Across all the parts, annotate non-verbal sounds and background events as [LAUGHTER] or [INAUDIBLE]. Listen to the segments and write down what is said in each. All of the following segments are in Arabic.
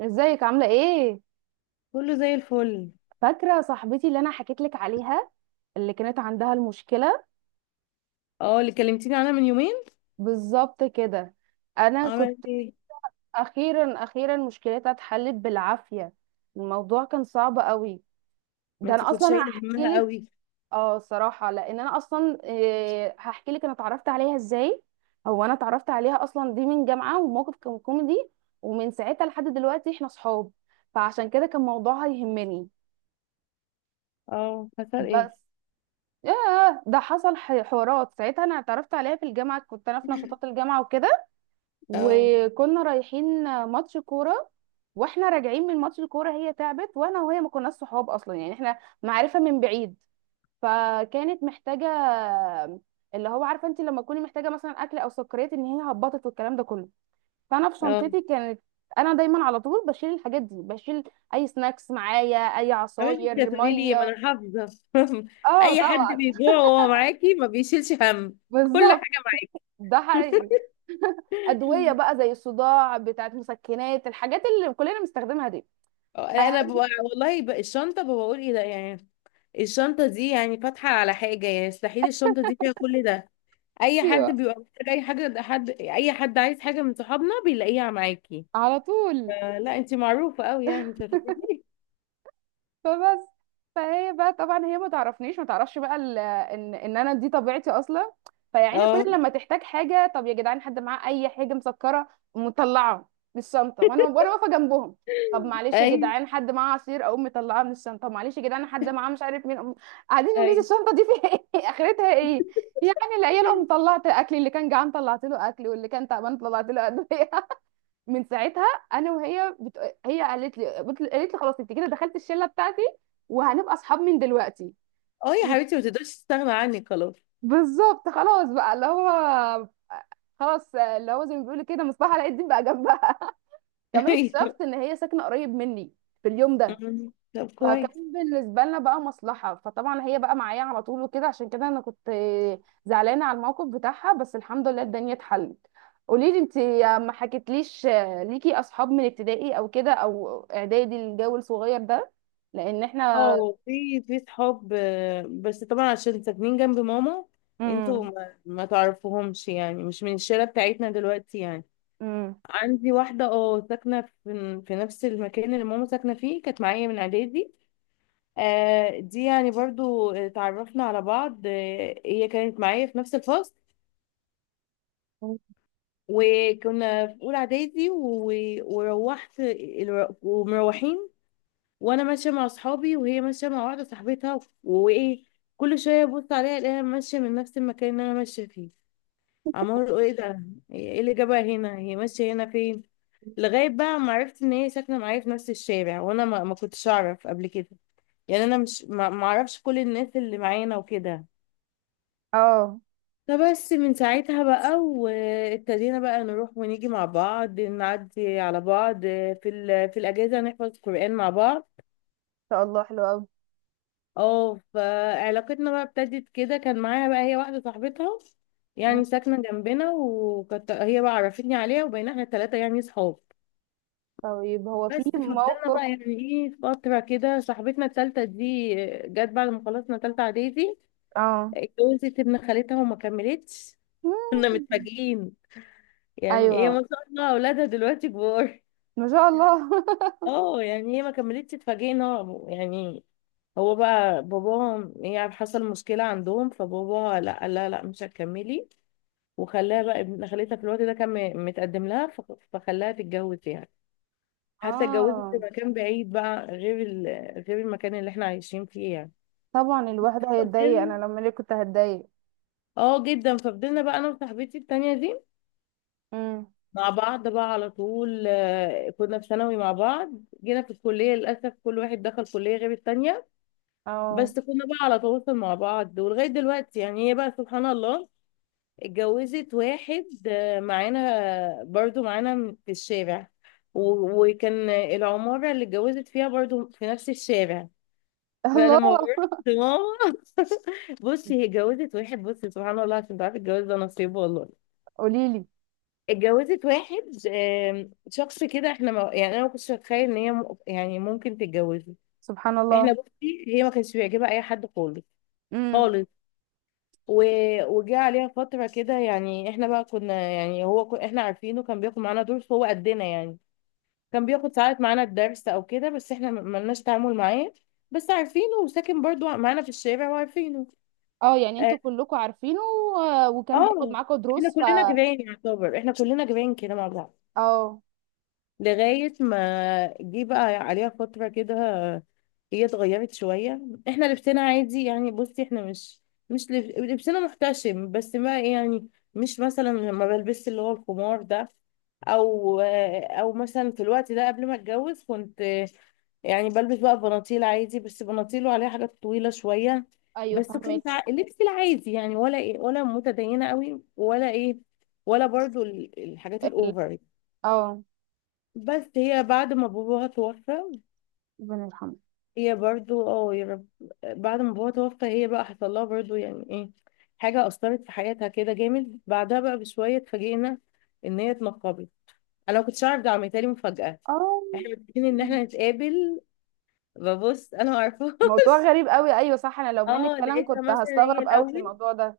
ازيك عاملة ايه؟ كله زي الفل. فاكرة صاحبتي اللي انا حكيت لك عليها، اللي كانت عندها المشكلة. اه، اللي كلمتيني عنها من يومين. بالظبط كده. انا كنت... عملت ايه؟ اخيرا اخيرا مشكلتها اتحلت بالعافية. الموضوع كان صعب قوي. ما ده انتي انا كنت اصلا شايله هحكي همها لك. قوي. اه، صراحة لان انا اصلا إيه هحكي لك انا اتعرفت عليها ازاي. هو انا اتعرفت عليها اصلا دي من جامعة، وموقف كان كوميدي، ومن ساعتها لحد دلوقتي احنا صحاب، فعشان كده كان موضوعها يهمني. اه، حصل بس ايه؟ ياه، ده حصل حوارات. ساعتها انا اتعرفت عليها في الجامعه، كنت انا في نشاطات [LAUGHS] الجامعه وكده. اه. وكنا رايحين ماتش كوره، واحنا راجعين من ماتش الكوره هي تعبت. وانا وهي ما كناش صحاب اصلا، يعني احنا معرفه من بعيد. فكانت محتاجه اللي هو عارفه انت لما تكوني محتاجه مثلا اكل او سكريات، ان هي هبطت والكلام ده كله. فانا في اه. شنطتي كانت... انا دايما على طول بشيل الحاجات دي، بشيل اي سناكس معايا، اي عملت انت عصاير، هتقولي لي، ما ميه. انا حافظه. [LAUGHS] اه اي حد طبعا. بيجوع وهو معاكي ما بيشيلش هم. كل بالظبط. حاجه ده معاكي. حقيقي. ادويه بقى زي الصداع، بتاعت مسكنات، الحاجات اللي كلنا بنستخدمها دي. [LAUGHS] اه، انا ببقى والله بقى الشنطه، ببقى بقول ايه ده يعني. الشنطه دي يعني فاتحه على حاجه، يعني مستحيل الشنطه دي فيها كل ده. اي حد ايوه، بيبقى محتاج اي حاجه، ده حد اي حد عايز حاجه من صحابنا بيلاقيها معاكي. على طول. آه، لا انت معروفة قوي، يعني انت هتبتدي. فبس. فهي بقى طبعا هي ما تعرفنيش، ما تعرفش بقى ان انا دي طبيعتي اصلا. فيعني اه. كل لما تحتاج حاجه: طب يا جدعان حد معاه اي حاجه مسكره؟ مطلعه من الشنطه وانا واقفه جنبهم. طب [LAUGHS] معلش يا ايوه. جدعان حد معاه عصير؟ اقوم مطلعاه من الشنطه. طب معلش يا جدعان حد معاه مش عارف مين؟ قاعدين يقولوا لي ايوه. الشنطه دي فيها ايه [LAUGHS] اخرتها ايه؟ يعني العيال، قوم طلعت اكل، اللي كان جعان طلعت له اكل، واللي كان تعبان طلعت له ادويه. من ساعتها، انا وهي بت... هي قالت لي بت... قالت لي خلاص انت كده دخلت الشله بتاعتي، وهنبقى اصحاب من دلوقتي. اه يا و- حبيبتي، ما تقدرش تستغنى عني خلاص. بالظبط، خلاص بقى اللي هو... خلاص اللي هو زي ما بيقولوا كده، مصباح علاء الدين بقى جنبها. [LAUGHS] [LAUGHS] كمان اكتشفت ايوه. ان هي ساكنه قريب مني في اليوم ده. أمم. طب كويس. فكان بالنسبه لنا بقى مصلحه، فطبعا هي بقى معايا على طول وكده. عشان كده انا كنت زعلانه على الموقف بتاعها، بس الحمد لله الدنيا اتحلت. قولي لي انت، ما حكيتليش ليكي اصحاب من ابتدائي او كده او اعدادي، الجو الصغير ده؟ لان احنا... اه، في صحاب آه، بس طبعا عشان ساكنين جنب ماما. انتوا امم ما تعرفوهمش، يعني مش من الشارع بتاعتنا دلوقتي يعني. امم عندي واحدة اه ساكنة في نفس المكان اللي ماما ساكنة فيه، كانت معايا من اعدادي. آه دي يعني برضو اتعرفنا على بعض، آه هي كانت معايا في نفس الفصل. وكنا في اولى اعدادي. وروحت ومروحين، وانا ماشيه مع اصحابي وهي ماشيه مع واحده صاحبتها، وايه، كل شويه ابص عليها الاقيها ماشيه من نفس المكان اللي انا ماشيه فيه. عمال اقول ايه ده؟ ايه اللي جابها هنا؟ هي ماشيه هنا فين؟ لغايه بقى ما عرفت ان هي ساكنه معايا في نفس الشارع، وانا ما كنتش اعرف قبل كده. يعني انا مش ما اعرفش كل الناس اللي معانا وكده. اه، ان فبس من ساعتها بقى، وابتدينا بقى نروح ونيجي مع بعض، نعدي على بعض. في الاجازه نحفظ قرآن مع بعض. شاء الله حلو قوي. اه، فعلاقتنا بقى ابتدت كده، كان معاها بقى هي واحده صاحبتها، أمم. يعني ساكنه جنبنا، وكانت هي بقى عرفتني عليها، وبقينا احنا الثلاثه يعني صحاب. طيب، هو في بس فضلنا موقف... بقى يعني ايه فتره كده، صاحبتنا الثالثه دي جت بعد ما خلصنا ثالثه اعدادي، اه. اتجوزت ابن خالتها وما كملتش. كنا مم. متفاجئين، يعني هي ما ايوه، شاء الله اولادها دلوقتي كبار. ما شاء الله. [LAUGHS] اه يعني هي ما كملتش، اتفاجئنا يعني. هو بقى باباها يعني حصل مشكلة عندهم، فباباها لا، قال لها لا مش هتكملي، وخلاها بقى ابن خالتها في الوقت ده كان متقدم لها، فخلاها تتجوز يعني. حتى اتجوزت في اه مكان بعيد بقى غير غير المكان اللي احنا عايشين فيه يعني. طبعا، الواحد هيتضايق، ففضلنا. انا لما ليه كنت هتضايق. اه جدا، ففضلنا بقى انا وصاحبتي التانية دي امم. مع بعض بقى على طول، آه، كنا في ثانوي مع بعض. جينا في الكلية للأسف كل واحد دخل كلية غير التانية. بس اه. كنا بقى على تواصل مع بعض ولغاية دلوقتي، يعني هي بقى سبحان الله اتجوزت واحد آه، معانا برضو معانا في الشارع. و- وكان العمارة اللي اتجوزت فيها برضو في نفس الشارع. فلما الله. بروح لماما، [LAUGHS] بصي هي اتجوزت واحد، بصي سبحان الله، عشان تعرفي الجواز ده نصيب والله. قولي لي. اتجوزت واحد، شخص كده احنا ما يعني، انا ما كنتش اتخيل ان هي يعني ممكن تتجوزه. سبحان الله. احنا بصي هي ما كانش بيعجبها اي حد خالص، امم. خالص. و... وجه عليها فتره كده، يعني احنا بقى كنا يعني هو احنا عارفينه كان بياخد معانا دروس هو قدنا يعني، كان بياخد ساعات معانا الدرس او كده، بس احنا ما لناش تعامل معاه. بس عارفينه، وساكن برضو معانا في الشارع وعارفينه. اه، يعني اه، انتوا كلكم عارفينه، وكان بياخد آه، معاكم احنا دروس ف... كلنا جيران يعتبر، احنا كلنا جيران كده مع بعض. اه. لغاية ما جه بقى عليها فترة كده، هي اتغيرت شوية. احنا لبسنا عادي يعني، بصي احنا مش، مش لبسنا محتشم، بس ما يعني مش مثلا ما بلبس اللي هو الخمار ده، او مثلا في الوقت ده قبل ما اتجوز كنت يعني بلبس بقى بناطيل عادي، بس بناطيل وعليها حاجات طويلة شوية. ايوه بس كنت فهمك. لبسي العادي يعني، ولا ايه، ولا متدينة قوي ولا ايه، ولا برضو الحاجات ال... الاوفر. اه. بس هي بعد ما باباها توفى، ربنا يرحمه. هي برضو اه يا رب. بعد ما باباها توفى، هي بقى حصل لها برضو يعني ايه، حاجة أثرت في حياتها كده جامد، بعدها بقى بشوية اتفاجئنا إن هي اتنقبت. أنا ما كنتش أعرف، ده عملتها لي مفاجأة. اه، احنا متفقين إن احنا نتقابل، ببص أنا ما أعرفهاش. موضوع [LAUGHS] غريب قوي. ايوه صح، انا لو منك اه، فعلا لقيتها كنت مثلا هي هستغرب قوي الأول، الموضوع ده.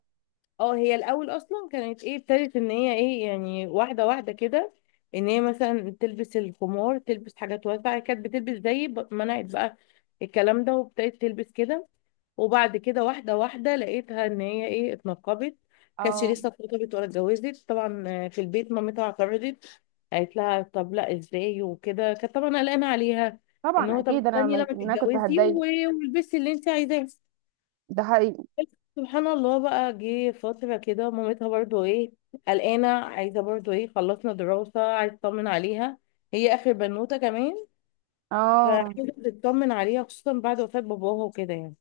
اه هي الاول اصلا كانت ايه، ابتدت ان هي ايه يعني واحده واحده كده، ان هي مثلا تلبس الخمار، تلبس حاجات واسعه، هي كانت بتلبس زي منعت بقى الكلام ده، وابتدت تلبس كده. وبعد كده واحده واحده، لقيتها ان هي ايه اتنقبت. كانتش اه لسه اتخطبت ولا اتجوزت طبعا، آه، في البيت مامتها اعترضت، قالت لها طب لا ازاي وكده، كانت طبعا قلقانه عليها، ان طبعا، هو طب اكيد انا استني ما لما انا كنت تتجوزي هتضايق. و- والبسي اللي انت عايزاه. ده حقيقي. سبحان الله، بقى جه فترة كده مامتها برضو ايه، قلقانة عايزة برضو ايه، خلصنا دراسة عايزة تطمن عليها، هي آخر بنوتة كمان، اه. فعايزة تطمن عليها خصوصا بعد وفاة باباها وكده يعني.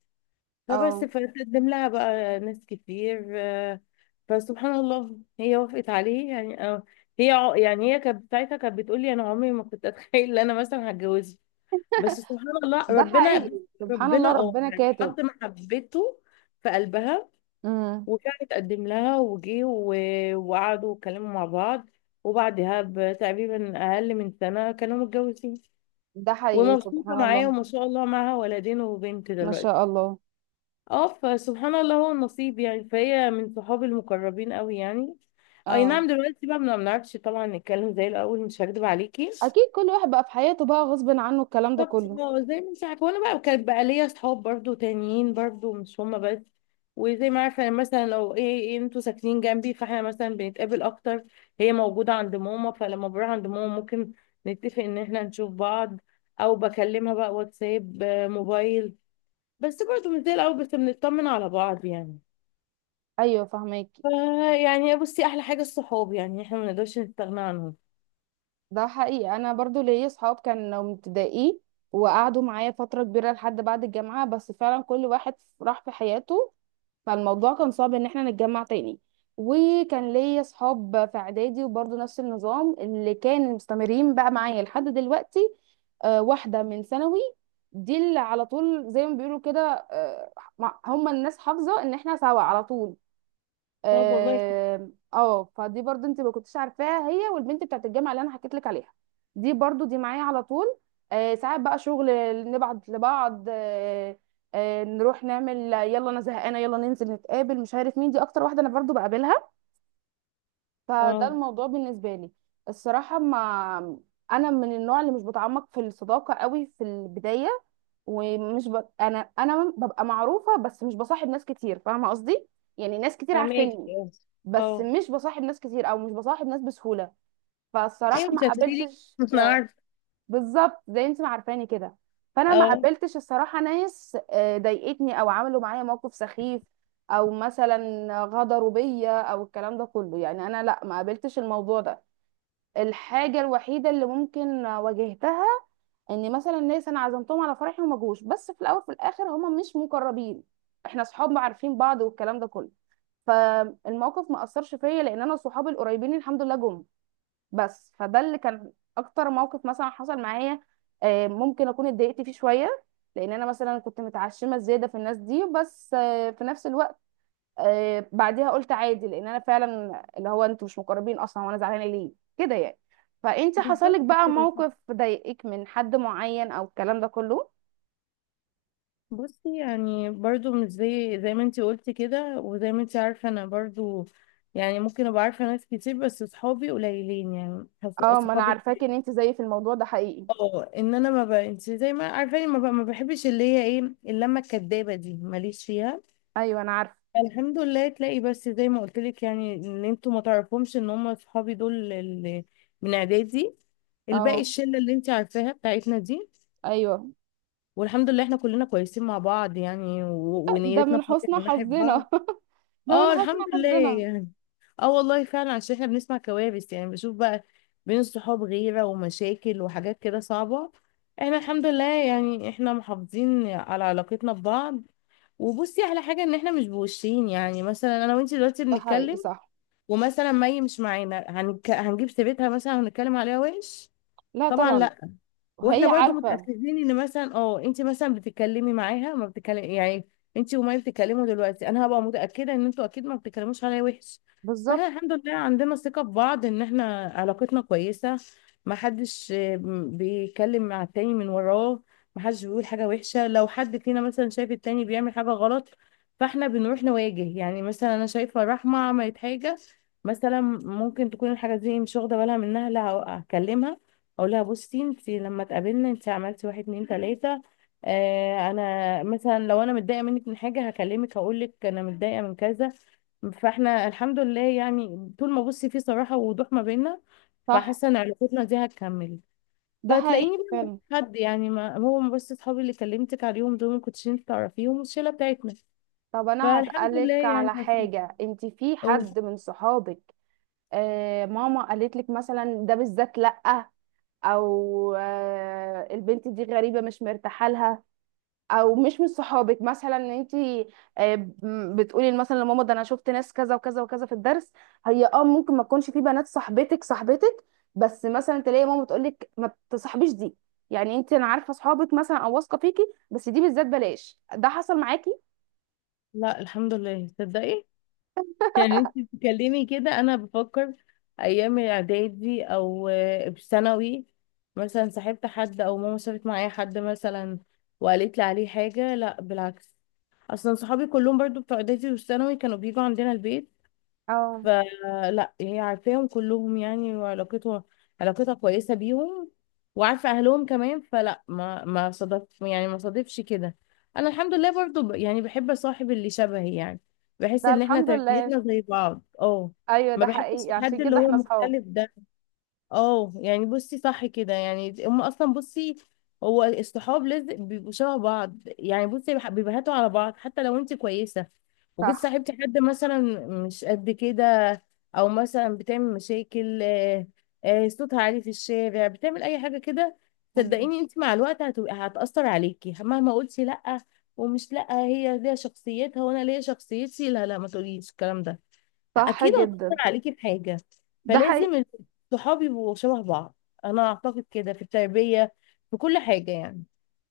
فبس اه، فتقدم لها بقى ناس كتير آه، فسبحان الله هي وافقت عليه يعني آه. هي يعني هي كانت ساعتها كانت بتقول لي انا عمري ما كنت اتخيل ان انا مثلا هتجوزه، بس سبحان الله ده ربنا. حقيقي. سبحان ربنا الله اه ربنا يعني كاتب. حط محبته في قلبها. امم. وفعلا اتقدم لها وجي و- وقعدوا واتكلموا مع بعض، وبعدها بتقريبا أقل من سنة كانوا متجوزين، ده حقيقي، ومبسوطة سبحان معاه، الله. وما شاء الله معاها ولدين وبنت ما دلوقتي. شاء الله. اه فسبحان الله هو النصيب يعني، فهي من صحابي المقربين قوي يعني. اي اه، نعم، دلوقتي بقى ما بنعرفش طبعا نتكلم زي الاول، مش هكدب عليكي. اكيد كل واحد بقى في حياته بقى غصب عنه الكلام ده بالظبط، كله. اه زي ما انت عارفه، وانا بقى وكان بقى ليا اصحاب برضو تانيين برضو مش هما بس، وزي ما عارفه، يعني مثلا لو ايه انتوا ساكنين جنبي، فاحنا مثلا بنتقابل اكتر. هي موجوده عند ماما، فلما بروح عند ماما ممكن نتفق ان احنا نشوف بعض، او بكلمها بقى واتساب آه، موبايل. بس برضو مش زي الاول، بس بنطمن على بعض يعني. ايوه فهماكي. فا يعني بصي، احلى حاجه الصحاب، يعني احنا ما نقدرش نستغنى عنهم. ده حقيقي، انا برضو ليا صحاب كانوا من ابتدائي وقعدوا معايا فتره كبيره لحد بعد الجامعه، بس فعلا كل واحد راح في حياته. فالموضوع كان صعب ان احنا نتجمع تاني. وكان ليا صحاب في اعدادي وبرضو نفس النظام اللي كانوا مستمرين بقى معايا لحد دلوقتي. آه، واحده من ثانوي دي اللي على طول زي ما بيقولوا كده. آه، هم الناس حافظه ان احنا سوا على طول. طب والله. اه. آه، فدي برضو انت ما كنتش عارفاها، هي والبنت بتاعت الجامعه اللي انا حكيت لك عليها. دي برضو دي معايا على طول. آه، ساعات بقى شغل نبعت لبعض. آه. آه، نروح نعمل، يلا انا زهقانه يلا ننزل نتقابل مش عارف مين، دي اكتر واحده انا برضو بقابلها. فده اه، الموضوع بالنسبه لي. الصراحه، ما... انا من النوع اللي مش بتعمق في الصداقه قوي في البدايه. ومش ب... انا انا ببقى معروفه بس مش بصاحب ناس كتير، فاهمه قصدي. يعني ناس كتير فهماك عارفيني، اه. بس أه. مش بصاحب ناس كتير او مش بصاحب ناس بسهوله. ايوه فالصراحه ما انت هتقولي لي. قابلتش... [LAUGHS] مش عارفه. بالظبط زي انت ما عارفاني كده. فانا ما اه قابلتش الصراحه ناس آه، ضايقتني او عملوا معايا موقف سخيف، او مثلا غدروا بيا او الكلام ده كله. يعني انا لا، ما قابلتش الموضوع ده. الحاجه الوحيده اللي ممكن واجهتها، ان مثلا ناس انا عزمتهم على فرحي وما جوش، بس في الاول في الاخر هما مش مقربين، احنا اصحاب عارفين بعض والكلام ده كله. فالموقف ما اثرش فيا لان انا صحابي القريبين الحمد لله جم. بس فده اللي كان اكتر موقف مثلا حصل معايا. آه، ممكن اكون اتضايقت فيه شويه، لان انا مثلا كنت متعشمه زياده في الناس دي، بس آه، في نفس الوقت آه، بعدها قلت عادي لان انا فعلا اللي هو انتوا مش مقربين اصلا، وانا زعلانه ليه كده يعني. فانت حصل لك بالظبط بقى كده صح. موقف ضايقك من حد معين او الكلام ده كله؟ بصي، يعني برضو مش زي ما انتي قلتي كده، وزي ما انتي عارفة انا برضو، يعني ممكن ابقى عارفة ناس كتير، بس صحابي قليلين، يعني اه. ما انا صحابي. عارفاك ان انت زيي في الموضوع ده، حقيقي. اه ان انا ما ب... انتي زي ما عارفاني، ما بحبش اللي هي ايه اللمة الكدابة دي، ماليش فيها. ايوه انا عارفه. الحمد لله تلاقي بس زي ما قلت لك، يعني ان انتوا ما تعرفهمش ان هم صحابي دول اللي من اعدادي، الباقي اه. الشلة اللي انتي عارفاها بتاعتنا دي. ايوه، والحمد لله احنا كلنا كويسين مع بعض، يعني ده ونيتنا من صافية حسن من ناحية بعض. حظنا. [LAUGHS] ده من اه حسن الحمد لله حظنا. يعني. اه والله فعلا، عشان احنا بنسمع كوارث، يعني بشوف بقى بين الصحاب غيرة ومشاكل وحاجات كده صعبة. احنا الحمد لله يعني، احنا محافظين على علاقتنا ببعض، وبصي على حاجة، ان احنا مش بوشين، يعني مثلا انا وانتي دلوقتي ده حقيقي بنتكلم صح. ومثلا مي مش معانا هنجيب سيرتها مثلا هنتكلم عليها وحش؟ لا طبعا طبعا. لا. واحنا وهي برضو عارفة. متاكدين، ان مثلا اه انت مثلا بتتكلمي معاها ما بتتكلم يعني انت، وما بتتكلموا دلوقتي، انا هبقى متاكده ان انتوا اكيد ما بتتكلموش عليا وحش. بالظبط. فاحنا الحمد لله عندنا ثقه في بعض، ان احنا علاقتنا كويسه. ما حدش آه، بيتكلم مع التاني من وراه. ما حدش بيقول حاجه وحشه، لو حد فينا مثلا شايف التاني بيعمل حاجه غلط، فاحنا بنروح نواجه يعني، مثلا انا شايفه رحمه عملت حاجه، مثلا ممكن تكون الحاجه دي مش واخده بالها منها، لا، هكلمها، اقول لها بصي، انت لما اتقابلنا انت عملتي واحد اتنين تلاته. آه انا مثلا لو انا متضايقه منك من حاجه هكلمك، هقول لك انا متضايقه من كذا. فاحنا الحمد لله يعني، طول ما بصي في صراحه ووضوح ما بيننا، صح. فحاسه ان علاقتنا دي هتكمل. ده حقيقي فتلاقيني بقى فعلا. مش حد يعني، ما هو بس اصحابي اللي كلمتك عليهم دول ما كنتش انت تعرفيهم والشله بتاعتنا، طب انا فالحمد لله هسألك يعني على ما فيش. حاجة، انت في حد أوه. من صحابك آه ماما قالت لك مثلا ده بالذات لأ، او آه البنت دي غريبة مش مرتاحة لها، او مش من صحابك مثلا ان انت بتقولي مثلا لماما ده انا شفت ناس كذا وكذا وكذا في الدرس، هي اه ممكن ما تكونش في بنات صاحبتك صاحبتك، بس مثلا تلاقي ماما تقول لك ما تصاحبيش دي؟ يعني انت انا عارفه صحابك مثلا او واثقه فيكي بس دي بالذات بلاش. ده حصل معاكي؟ لا الحمد لله تصدقي، يعني انت بتتكلمي كده انا بفكر ايام الاعدادي او آه، في ثانوي مثلا صاحبت حد، او ماما شافت معايا حد مثلا وقالت لي عليه حاجه، لا بالعكس. اصلا صحابي كلهم برضو بتوع اعدادي وثانوي كانوا بيجوا عندنا البيت، اه، فلا هي عارفاهم كلهم يعني، وعلاقتها كويسة بيهم، وعارفة أهلهم كمان، فلا ما صادف، يعني ما صادفش كده. أنا الحمد لله برضو يعني بحب أصاحب اللي شبهي يعني، بحس ده إن إحنا الحمد لله. تربيتنا زي بعض اه. ايوه ما ده بحبش حقيقي، عشان الحد اللي كده هو احنا اصحاب. مختلف ده. اه يعني بصي صح كده، يعني هم اصلا بصي، هو الصحاب لازم بيبقوا شبه بعض، يعني بصي بيبهتوا على بعض، حتى لو انت كويسه وجيت صح. صاحبتي حد مثلا مش قد كده، او مثلا بتعمل مشاكل آه، آه، صوتها عالي في الشارع بتعمل اي حاجه كده، مم. صدقيني انت مع الوقت هتبقى هتاثر عليكي مهما قلتي لا، ومش لا هي ليها شخصيتها وانا ليا شخصيتي لا لا، ما تقوليش الكلام ده، صح اكيد هتأثر جدا. عليكي بحاجة. ده حقيقي. فلازم الصحاب يبقوا شبه بعض، انا اعتقد كده في التربية في كل حاجة يعني.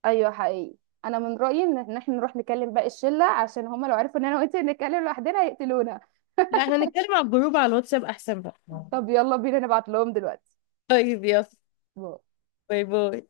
ايوه حقيقي. انا من رايي ان احنا نروح نكلم باقي الشله، عشان هما لو عرفوا ان انا وانت نتكلم لوحدنا هيقتلونا. لا احنا نتكلم على الجروب على الواتساب احسن بقى. طب يلا بينا نبعت لهم دلوقتي. طيب يلا. باي. باي باي.